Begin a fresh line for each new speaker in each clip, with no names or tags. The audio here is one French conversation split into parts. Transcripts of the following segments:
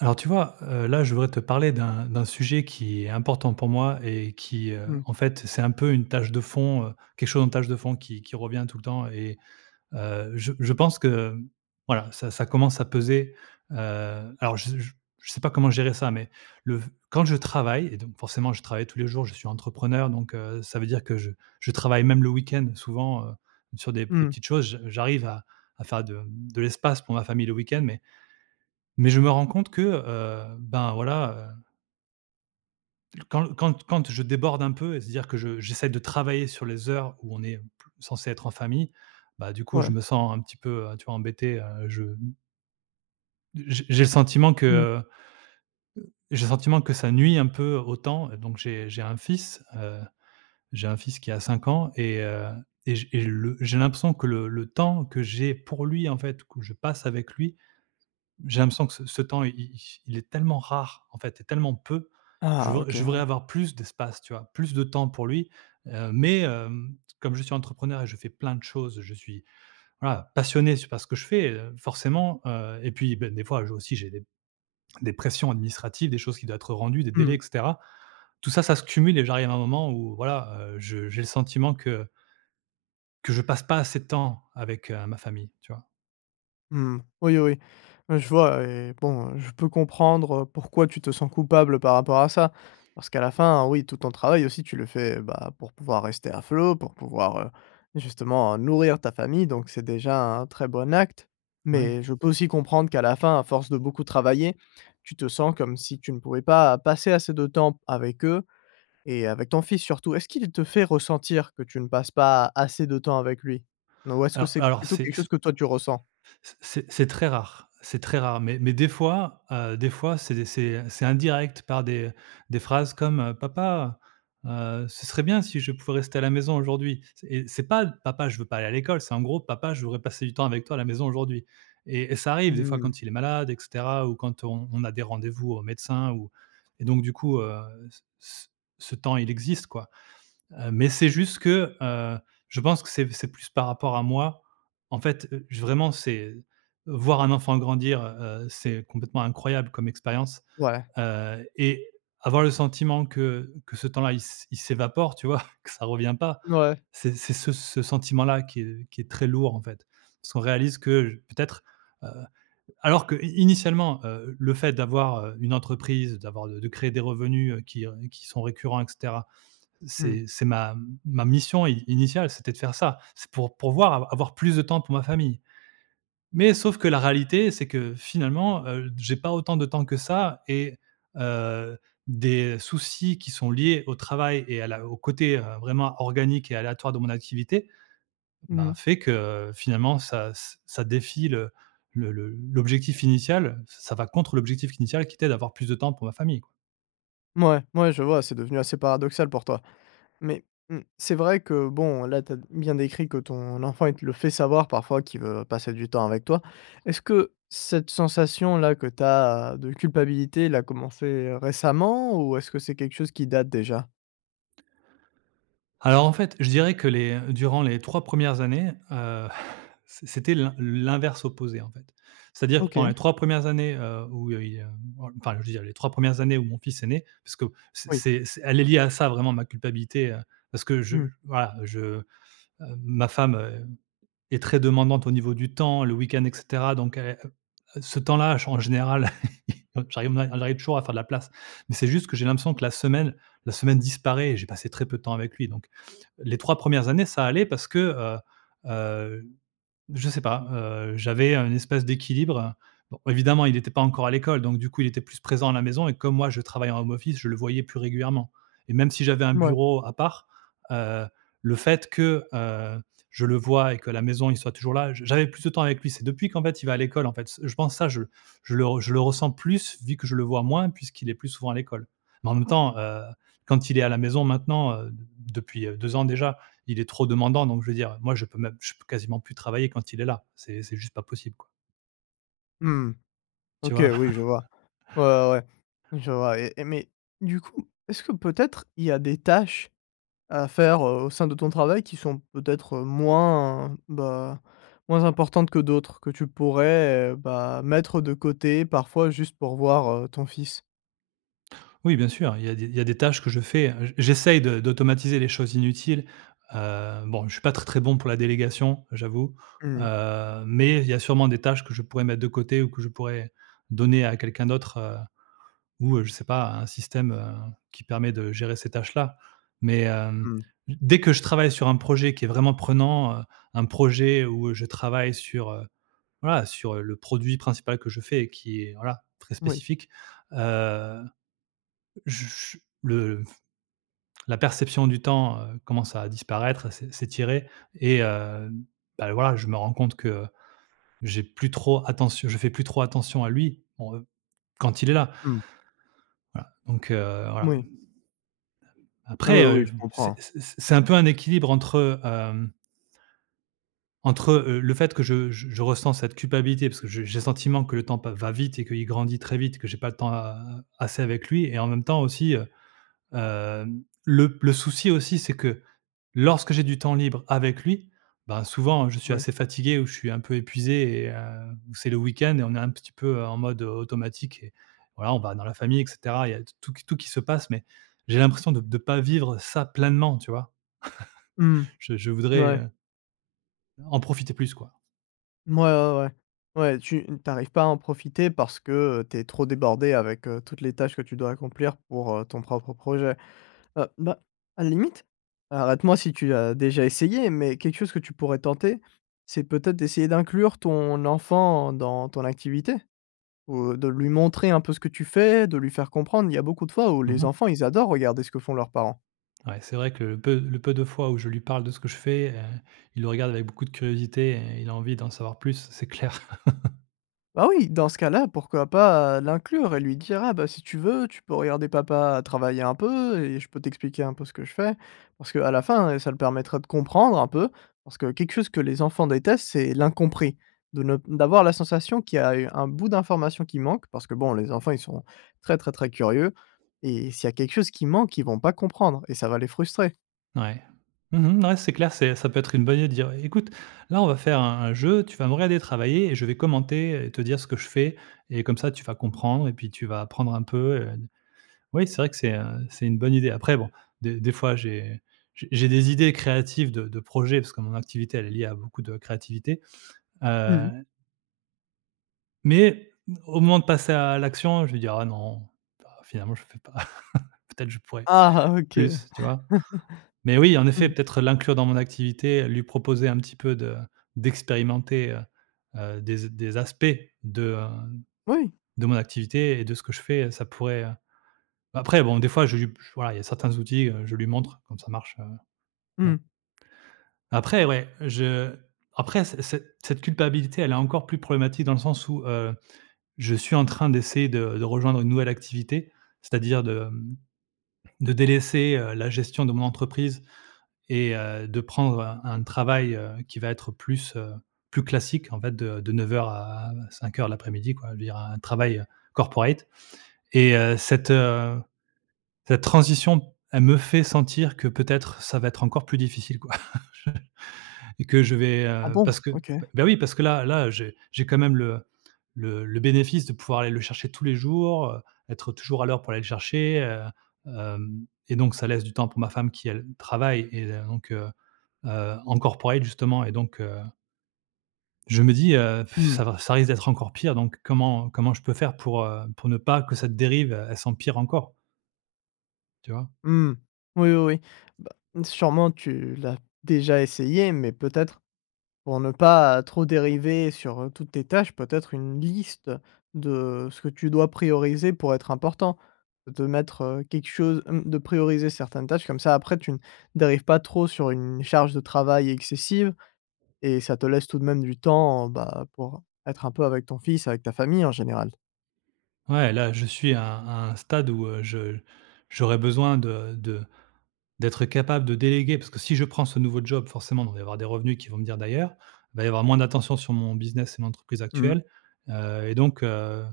Alors, tu vois, heu, là je voudrais te parler d'un d'un sujet qui est important pour moi et qui, heu,
Mmh.
en fait, c'est un peu une tâche de fond, heu, quelque chose en tâche de fond qui qui revient tout le temps et heu, je je pense que, mmh, voilà, ça ça commence à peser. Heu, alors je z j je sais pas comment gérer ça, mais le v quand je travaille et donc forcément je travaille tous les jours, je suis entrepreneur donc, heu, ça veut dire que je je travaille même le week-end, souvent, heu, sur des p des
Mmh.
petites choses. J j'arrive à à faire de, mmh, de l'espace pour ma famille le week-end, mais mais je me rends compte que, heu, ben, voilà, heu quand quand t quand je déborde un peu, et se dire que je j'essaie de travailler sur les heures où on est, mmh p censé être en famille, bah, du coup, je
Ouais.
me sens un petit peu, heu, tu vois, embêté, heu, je m d j j'ai le sentiment que
Mmh.
heu heu, j'ai le sentiment que ça nuit un peu au temps et donc j'ai j'ai un fils, heu, j'ai un fils qui a 5 ans et heu, et j et je le j'ai l'impression que le le temps que j'ai pour lui, en fait, que je passe avec lui, j'ai l'impression que c ce temps il il il est tellement rare, en fait et tellement peu. Je
Ah,
vr
OK.
je voudrais
Ouais.
avoir plus d'espace, tu vois? Plus de temps pour lui, heu, mais, hem, comme je suis entrepreneur et je fais plein de choses, je suis, voilà, passionné, c par ce que je fais, heu, forcément, heu, et puis, ben, des fois aussi j'ai des des pressions administratives, des choses qui doient être rendues, des
Mmh
délais
mh.
et cetera. Tout ça, ça se cumule et j'arrive à un moment où voilà, heu, je j'ai le sentiment que que je passe pas assez de temps avec, heu, ma famille. Tu vois?
Mmh, oui oui. Ouais, je vois et bon, heu, je peux comprendre, heu, pourquoi tu te sens coupable par rapport à ça parce qu'à la fin, oui, tout ton travail aussi tu le fais, bah, pour pouvoir rester à flot, pour pouvoir, heu, justement nourrir ta famille donc c'est déjà un très bon acte, mais
Mouais.
je peux aussi comprendre qu'à la fin, à force de beaucoup travailler, tu te sens comme si tu ne pouvais pas passer assez de temps p avec eux et avec ton fils surtout. Est-ce qu'il te fait ressentir que tu ne passes pas, assez de temps avec lui n ou est-ce que
Alors
c'est
alors
plutôt quelque
c'est c
chose que toi tu ressens?
c c c'est c'est très rare, c'est très rare, mais mais des fois, heu, des fois c'est c'est, heu, c'est indirect par des des phrases comme, heu: «Papa, heu, ce serait bien si je pouvais rester à la maison aujourd'hui» c et c'est pas: «Papa, je veux pas aller à l'école», c'est en gros: «Papa, je voudrais passer du temps avec toi à la maison aujourd'hui», et et ça arrive des fois
Mmh.
quand il est malade et cetera ou quand on on a des rendez-vous au médecin ou et donc du coup, heu, c c ce temps, il existe quoi. Heu, mais c'est juste que, heu, je pense que c'est v c'est plus par rapport à moi, en fait, heu, j vraiment, c'est voir un enfant grandir, heu heu, c'est complètement incroyable comme expérience,
Ouais.
heu, et avoir le sentiment que que ce temps-là il s il s'évapore, tu vois que ça revient pas.
N ouais.
C'est c'est ce s ce sentiment-là qui, heu, qui est très lourd en fait. Parce qu'on réalise que j peut-être, heu, alors que i initialement, heu, le fait d'avoir, heu, une entreprise, d'avoir de de créer des revenus, heu, qui, heu, qui sont récurrents et cetera.
Mmh.
C'est c'est ma m ma mission i initiale, c'était de faire ça, c'est pour pourvoir av avoir plus de temps pour ma famille. Mais sauf que la réalité, c'est que finalement, heu, d j'ai pas autant de temps que ça, et heu, des soucis qui sont liés au travail et à la au côté, heu, vraiment organique et aléatoire de mon activité, ben,
Mmh.
fait que finalement ça ç ça défie le le le l'objectif initial, ç ça va contre l'objectif initial qui était d'avoir plus de temps pour ma famille quoi.
Mouais, mouais, je vois, c'est devenu assez paradoxal pour toi. Mais, mmh, c'est vrai que, bon, là, tu as d bien décrit que ton enfant, il te le fait savoir parfois qu'il veut passer du temps avec toi. Est-ce que cette sensation-là que tu as, de culpabilité, l'a commencé, heu, récemment ou est-ce que c'est quelque chose qui date, déjà?
Alors, en fait, je dirais que les, heu, durant les 3 1res années, heu, c c'était l'in l'inverse opposé, en fait. C'est-à-dire que pendant
OK.
les 3 1res années, heu, où heu, il, hem enfin je veux dire les 3 1res années où mon fils est né, parce qu'au c
Oui.
c'est c elle est liée à ça, vraiment, ma culpabilité, heu, parce que je
Mmh.
l voilà, je hem, ma femme, heu, est très demandante au niveau du temps, le week-end, et cetera, donc elle et heu heu, ce temps-là, ch en général, j'arri ma j'arrive toujours à faire de la place, mais c'est juste que j'ai l'impression que la semaine la semaine disparaît et j'ai passé très peu de temps avec lui, donc les 3 1res années, ça allait parce que, heu heu, je sais pas, heu, j'avais un espèce d'équilibre. Bon, évidemment, il était pas encore à l'école, donc du coup, il était plus présent à la maison et comme moi, je travaille en home office, je le voyais plus régulièrement. Et même si j'avais un
Mouais.
bureau à part, heu, le fait que, heu, je le voie et qu'à la maison, il soit toujours là, j j'avais plus de temps avec lui. C'est depuis qu'en fait, il va à l'école, en fait. C je pense, ça je je le re je le ressens plus, vu que je le vois moins, puisqu'il est plus souvent à l'école. Mais en même temps, heu, quand il est à la maison maintenant, heu, d d depuis heu 2 ans déjà, il est trop demandant. Donc je veux dire, heu, moi je peux même je peux quasiment plus travailler quand il est là, c'est c'est juste pas possible, quoi.
Mmh.
Tu
OK,
vois?
oui, je vois. Ouais, ouais, ouais, je vois et et mais, du coup, est-ce que peut-être, il y a des tâches à faire, heu, au sein de ton travail, qui sont peut-être moins, bah, moins importantes que d'autres, que tu pourrais, heu, bah, mettre de côté, parfois, juste pour voir, heu, ton fils?
Oui, bien sûr, il y a des il y a des tâches que je fais, heu, j j'essaye de d'automatiser les choses inutiles, heu, bon, je suis pas très, très bon pour la délégation, j'avoue,
Mmh.
heu, mais il y a sûrement des tâches que je pourrais mettre de côté ou que je pourrais donner à quelqu'un d'autre, heu, ou, heu, je sais pas, un système, heu, qui permet de gérer ces tâches-là. Mais, hem,
Mmh.
d dès que je travaille sur un projet qui est vraiment prenant, heu, un projet où, heu, je travaille sur, heu, voilà, sur, heu, le produit principal que je fais et qui est, voilà, très
Moui.
spécifique, heu heu, j j le la perception du temps, heu, commence à disparaître, à s'é s'étirer et hem, bah, voilà, je me rends compte que j'ai plus trop attentio je fais plus trop attention à lui, en, heu, quand il est là.
Mmh.
Voilà, donc, heu, voilà.
Moui. Oui, oui,
Après, heu,
oui,
v
je
m c
comprends.
c c'est un peu un équilibre entre, hem entre, heu heu, le fait que je j je ressens cette culpabilité parce que je j'ai le sentiment que le temps pa va vite et qu'il grandit très vite, que j'ai pas de temps a assez avec lui et en même temps, aussi, heu, hem, le p le souci, aussi, c'est que, lorsque j'ai du temps libre avec lui, bah, souvent, heu, je suis
Mouais.
assez fatigué ou je suis un peu épuisé et heu, ou c'est le week-end et on est un petit peu, heu, en mode automatique et voilà, on va dans la famille et cetera, il y a t tout qu tout qui se passe, mais j'ai l'impression de de pas vivre ça pleinement. Tu vois?
Mmh,
Je je
n
voudrais
ouais.
heu en profiter plus, quoi.
Mouais, ouais ouais. Ouais, tu n tu arrives pas à en profiter parce que, heu, tu es trop débordé avec, heu, toutes les tâches que tu dois accomplir pour, heu, ton propre projet. Heu, bah, à la limite arrête moi si tu as déjà essayé, mais quelque chose que tu pourrais tenter, c'est peut-être d'essayer d'inclure ton enfant, dans ton activité, ou, heu, de lui montrer un peu ce que tu fais, de lui faire comprendre, il y a beaucoup de fois où
Mmh
les
mh.
enfants ils adorent regarder ce que font leurs parents.
Ouais, c'est vrai que le peu l le peu de fois où je lui parle de ce que je fais, heu, il le regarde avec beaucoup de curiosité et il a envie d'en savoir plus, c'est clair.
Ah oui! Dans ce cas-là, pourquoi pas, heu, l'inclure? Et lui dire: «Ah, bah, si tu veux, tu peux regarder papa travailler un peu et je peux t'expliquer un peu ce que je fais». Parce qu'à la fin, heu, ça le permettrait de comprendre un peu, parce que quelque chose que les enfants détestent, c'est l'incompris. De ne p d'avoir la sensation qu'il y a, heu, un bout d'information qui manque, parce que bon les enfants ils sont très, très, très curieux et s'il y a quelque chose qui manque, ils vont pas comprendre et ça va les frustrer.
Ouais, mmh mh, ouais, c'est clair, c'est ça peut être une bonne idée dire: «Heu, écoute, là on va faire un un jeu, tu vas me regarder travailler et je vais commenter, heu et te dire ce que je fais et comme ça tu vas comprendre et puis tu vas apprendre un peu, heu, d» oui c'est vrai que c'est, heu, c'est une bonne idée. Après bon, de des fois, j'ai j j'ai des idées créatives de de projet parce que mon activité elle est liée à beaucoup de créativité,
Mmh
heu.
mh.
Mais, mmh, au moment de passer à l'action, je vais dire: «Ah non, bah, finalement, je fais pas, peut-être je pourrais
Ah OK.
plus». Tu vois? Mais oui en effet
Mmh.
peut-être l'inclure dans mon activité, heu, lui proposer un petit peu de d'expérimenter, heu heu, des z des aspects de, hem,
Oui.
de mon activité et de ce que je fais, heu, ça pourrait heu, après bon, des fois je lui p voilà, il y a certains outils, heu, je lui montre comme ça marche, heu, bon.
Mmh.
Après, ouais, je après c ce cette culpabilité, elle est encore plus problématique de le sens où, heu, je suis en train d'essayer de de rejoindre une nouvelle activité, c'est-à-dire de, mmh, de délaisser, heu, la gestion de mon entreprise et heu, de prendre un un travail, heu, qui va être plus, heu, plus classique en fait de de 09:00 à 17:00 de l'après-midi quoi. Je veux dire un, travail corporate et heu, cette, heu, cette transition, elle me fait sentir que peut-être ça va être encore plus difficile quoi je et que je vais
Ah
heu,
bon?
parce que
OK.
p bah, oui, parce que là là, heu, j'ai j'ai quand même le le le bénéfice de pouvoir aller le chercher tous les jours, heu, être toujours à l'heure pour aller le chercher, heu, hem et donc ça laisse du temps pour ma femme qui, elle, travaille et heu, donc, heu heu, en corporate justement et donc, heu Je me dis, heu, pff,
Mmh.
ça va ça risque d'être encore pire donc comment comment je peux faire pour, heu, pour ne pas que cette dérive, e elle s'empire encore? Tu vois?
Mmh. Oui, oui, oui. Bah, sûrement tu l'as déjà essayé mais peut-être pour ne pas trop dériver sur, heu, toutes tes tâches, peut-être une liste de ce que tu dois prioriser pour être important. De mettre, heu, quelque chose, mmh de prioriser certaines tâches comme ça après tu ne dérives pas trop sur une charge de travail excessive et ça te laisse tout de même du temps, bah, pour être un peu avec ton fils, avec ta famille, en général.
Ouais, là, je suis à à un stade où, heu, je j'aurais besoin de de d'être capable de déléguer. Parce que si je prends ce nouveau job, forcément, il va y avoir des revenus qui vont venir d'ailleurs, il va y avoir moins d'attention sur mon business et mon entreprise
Mmh mh.
actuelle, heu et donc, heu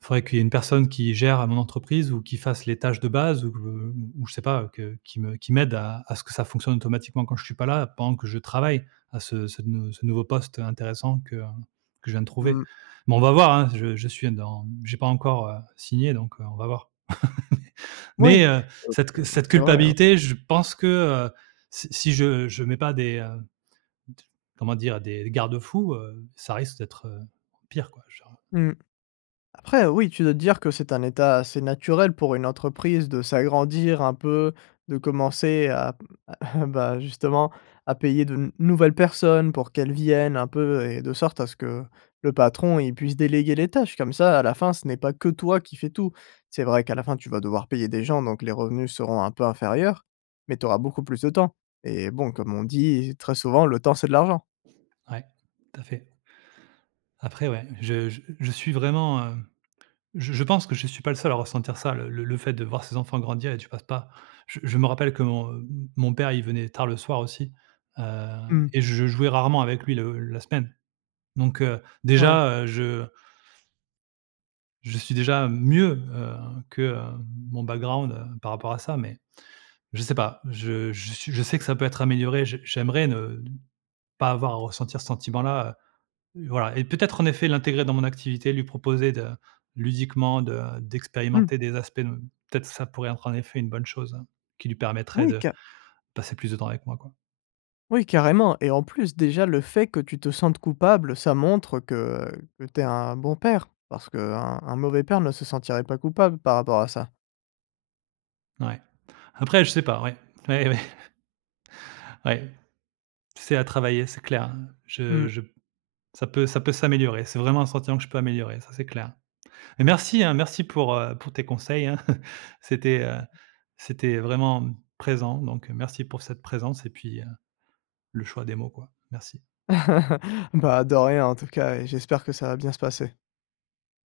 faudrait qu'il y ait une personne qui gère mon entreprise ou qui fasse les tâches de base ou que ou ou je sais pas, heu, que qui me qui m'aide à à ce que ça fonctionne automatiquement quand je suis pas là pendant que je travaille à ce ce nou ce nouveau poste, heu, intéressant que, heu, que je viens de trouver.
Mmh.
Mais on va voir, hein, je je suis dans j'ai pas encore, heu, signé donc, heu, on va voir.
Oui,
Mais, heu,
heu,
cette cu
heu,
cette
c'est vrai, heu
culpabilité je pense que, heu, si si je je mets pas des, heu, d comment dire? Des des garde-fous, heu, ça risque d'être, heu, pire, quoi, genre.
Mmh. Après oui, tu dois te dire que c'est un état assez naturel pour une entreprise de s'agrandir un peu, de commencer à à bah, justement à payer de nou nouvelles personnes pour qu'elles viennent un peu et de sorte à ce que le patron, il puisse déléguer les tâches comme ça à la fin, ce n'est pas que toi qui fais tout. C'est vrai qu'à la fin tu vas devoir payer des gens donc les revenus seront un peu inférieurs, mais tu auras beaucoup plus de temps et bon, comme on dit très souvent: «Le temps, c'est de l'argent».
Ouais, tout à fait. Après ouais, je je je suis vraiment, heu je je pense que je suis pas le seul à ressentir ça, le le le fait de voir ses enfants grandir et tu passes pas. Je je me rappelle que mon, heu, m mon père, il venait tard le soir aussi, heu
Mmh.
et je jouais rarement avec lui le la semaine. Donc, heu,
Ouais.
déjà, heu, je je suis déjà mieux, heu, que, heu, mon background, heu, par rapport à ça. Mais, je sais pas. Je je sui je sais que ça peut être amélioré, j'ai j'aimerais ne pas avoir à ressentir ce sentiment-là, heu, voilà et peut-être en effet l'intégrer dans mon activité, lui proposer de ludiquement de, heu,
Mmh.
d'expérimenter des aspects ne peut-être ça pourrait être en effet une bonne chose, hein, qui lui permettrait
Oui,
de
ca
passer plus de temps avec moi, quoi.
Oui, carrément et en plus, déjà le fait que tu te sentes coupable, ça montre que que tu es un bon père. Parce qu'un un mauvais père ne se sentirait pas coupable par rapport à ça.
N ouais. Après je sais pas, ouais. Ouais, ouais. Ouais, c'est à travailler, c'est clair, hein.
Mmh.
Je je p ça peut ça peut s'améliorer. C'est vraiment un sentiment que je peux améliorer, ça c'est clair. Mais merci, hein, merci pour, heu, pour tes conseils, hein, c'était, heu, c'était vraiment présent donc, heu, merci pour cette présence et puis, heu, le choix des mots, quoi. Merci.
Bah, de rien en tout cas et j'espère que ça va bien se passer.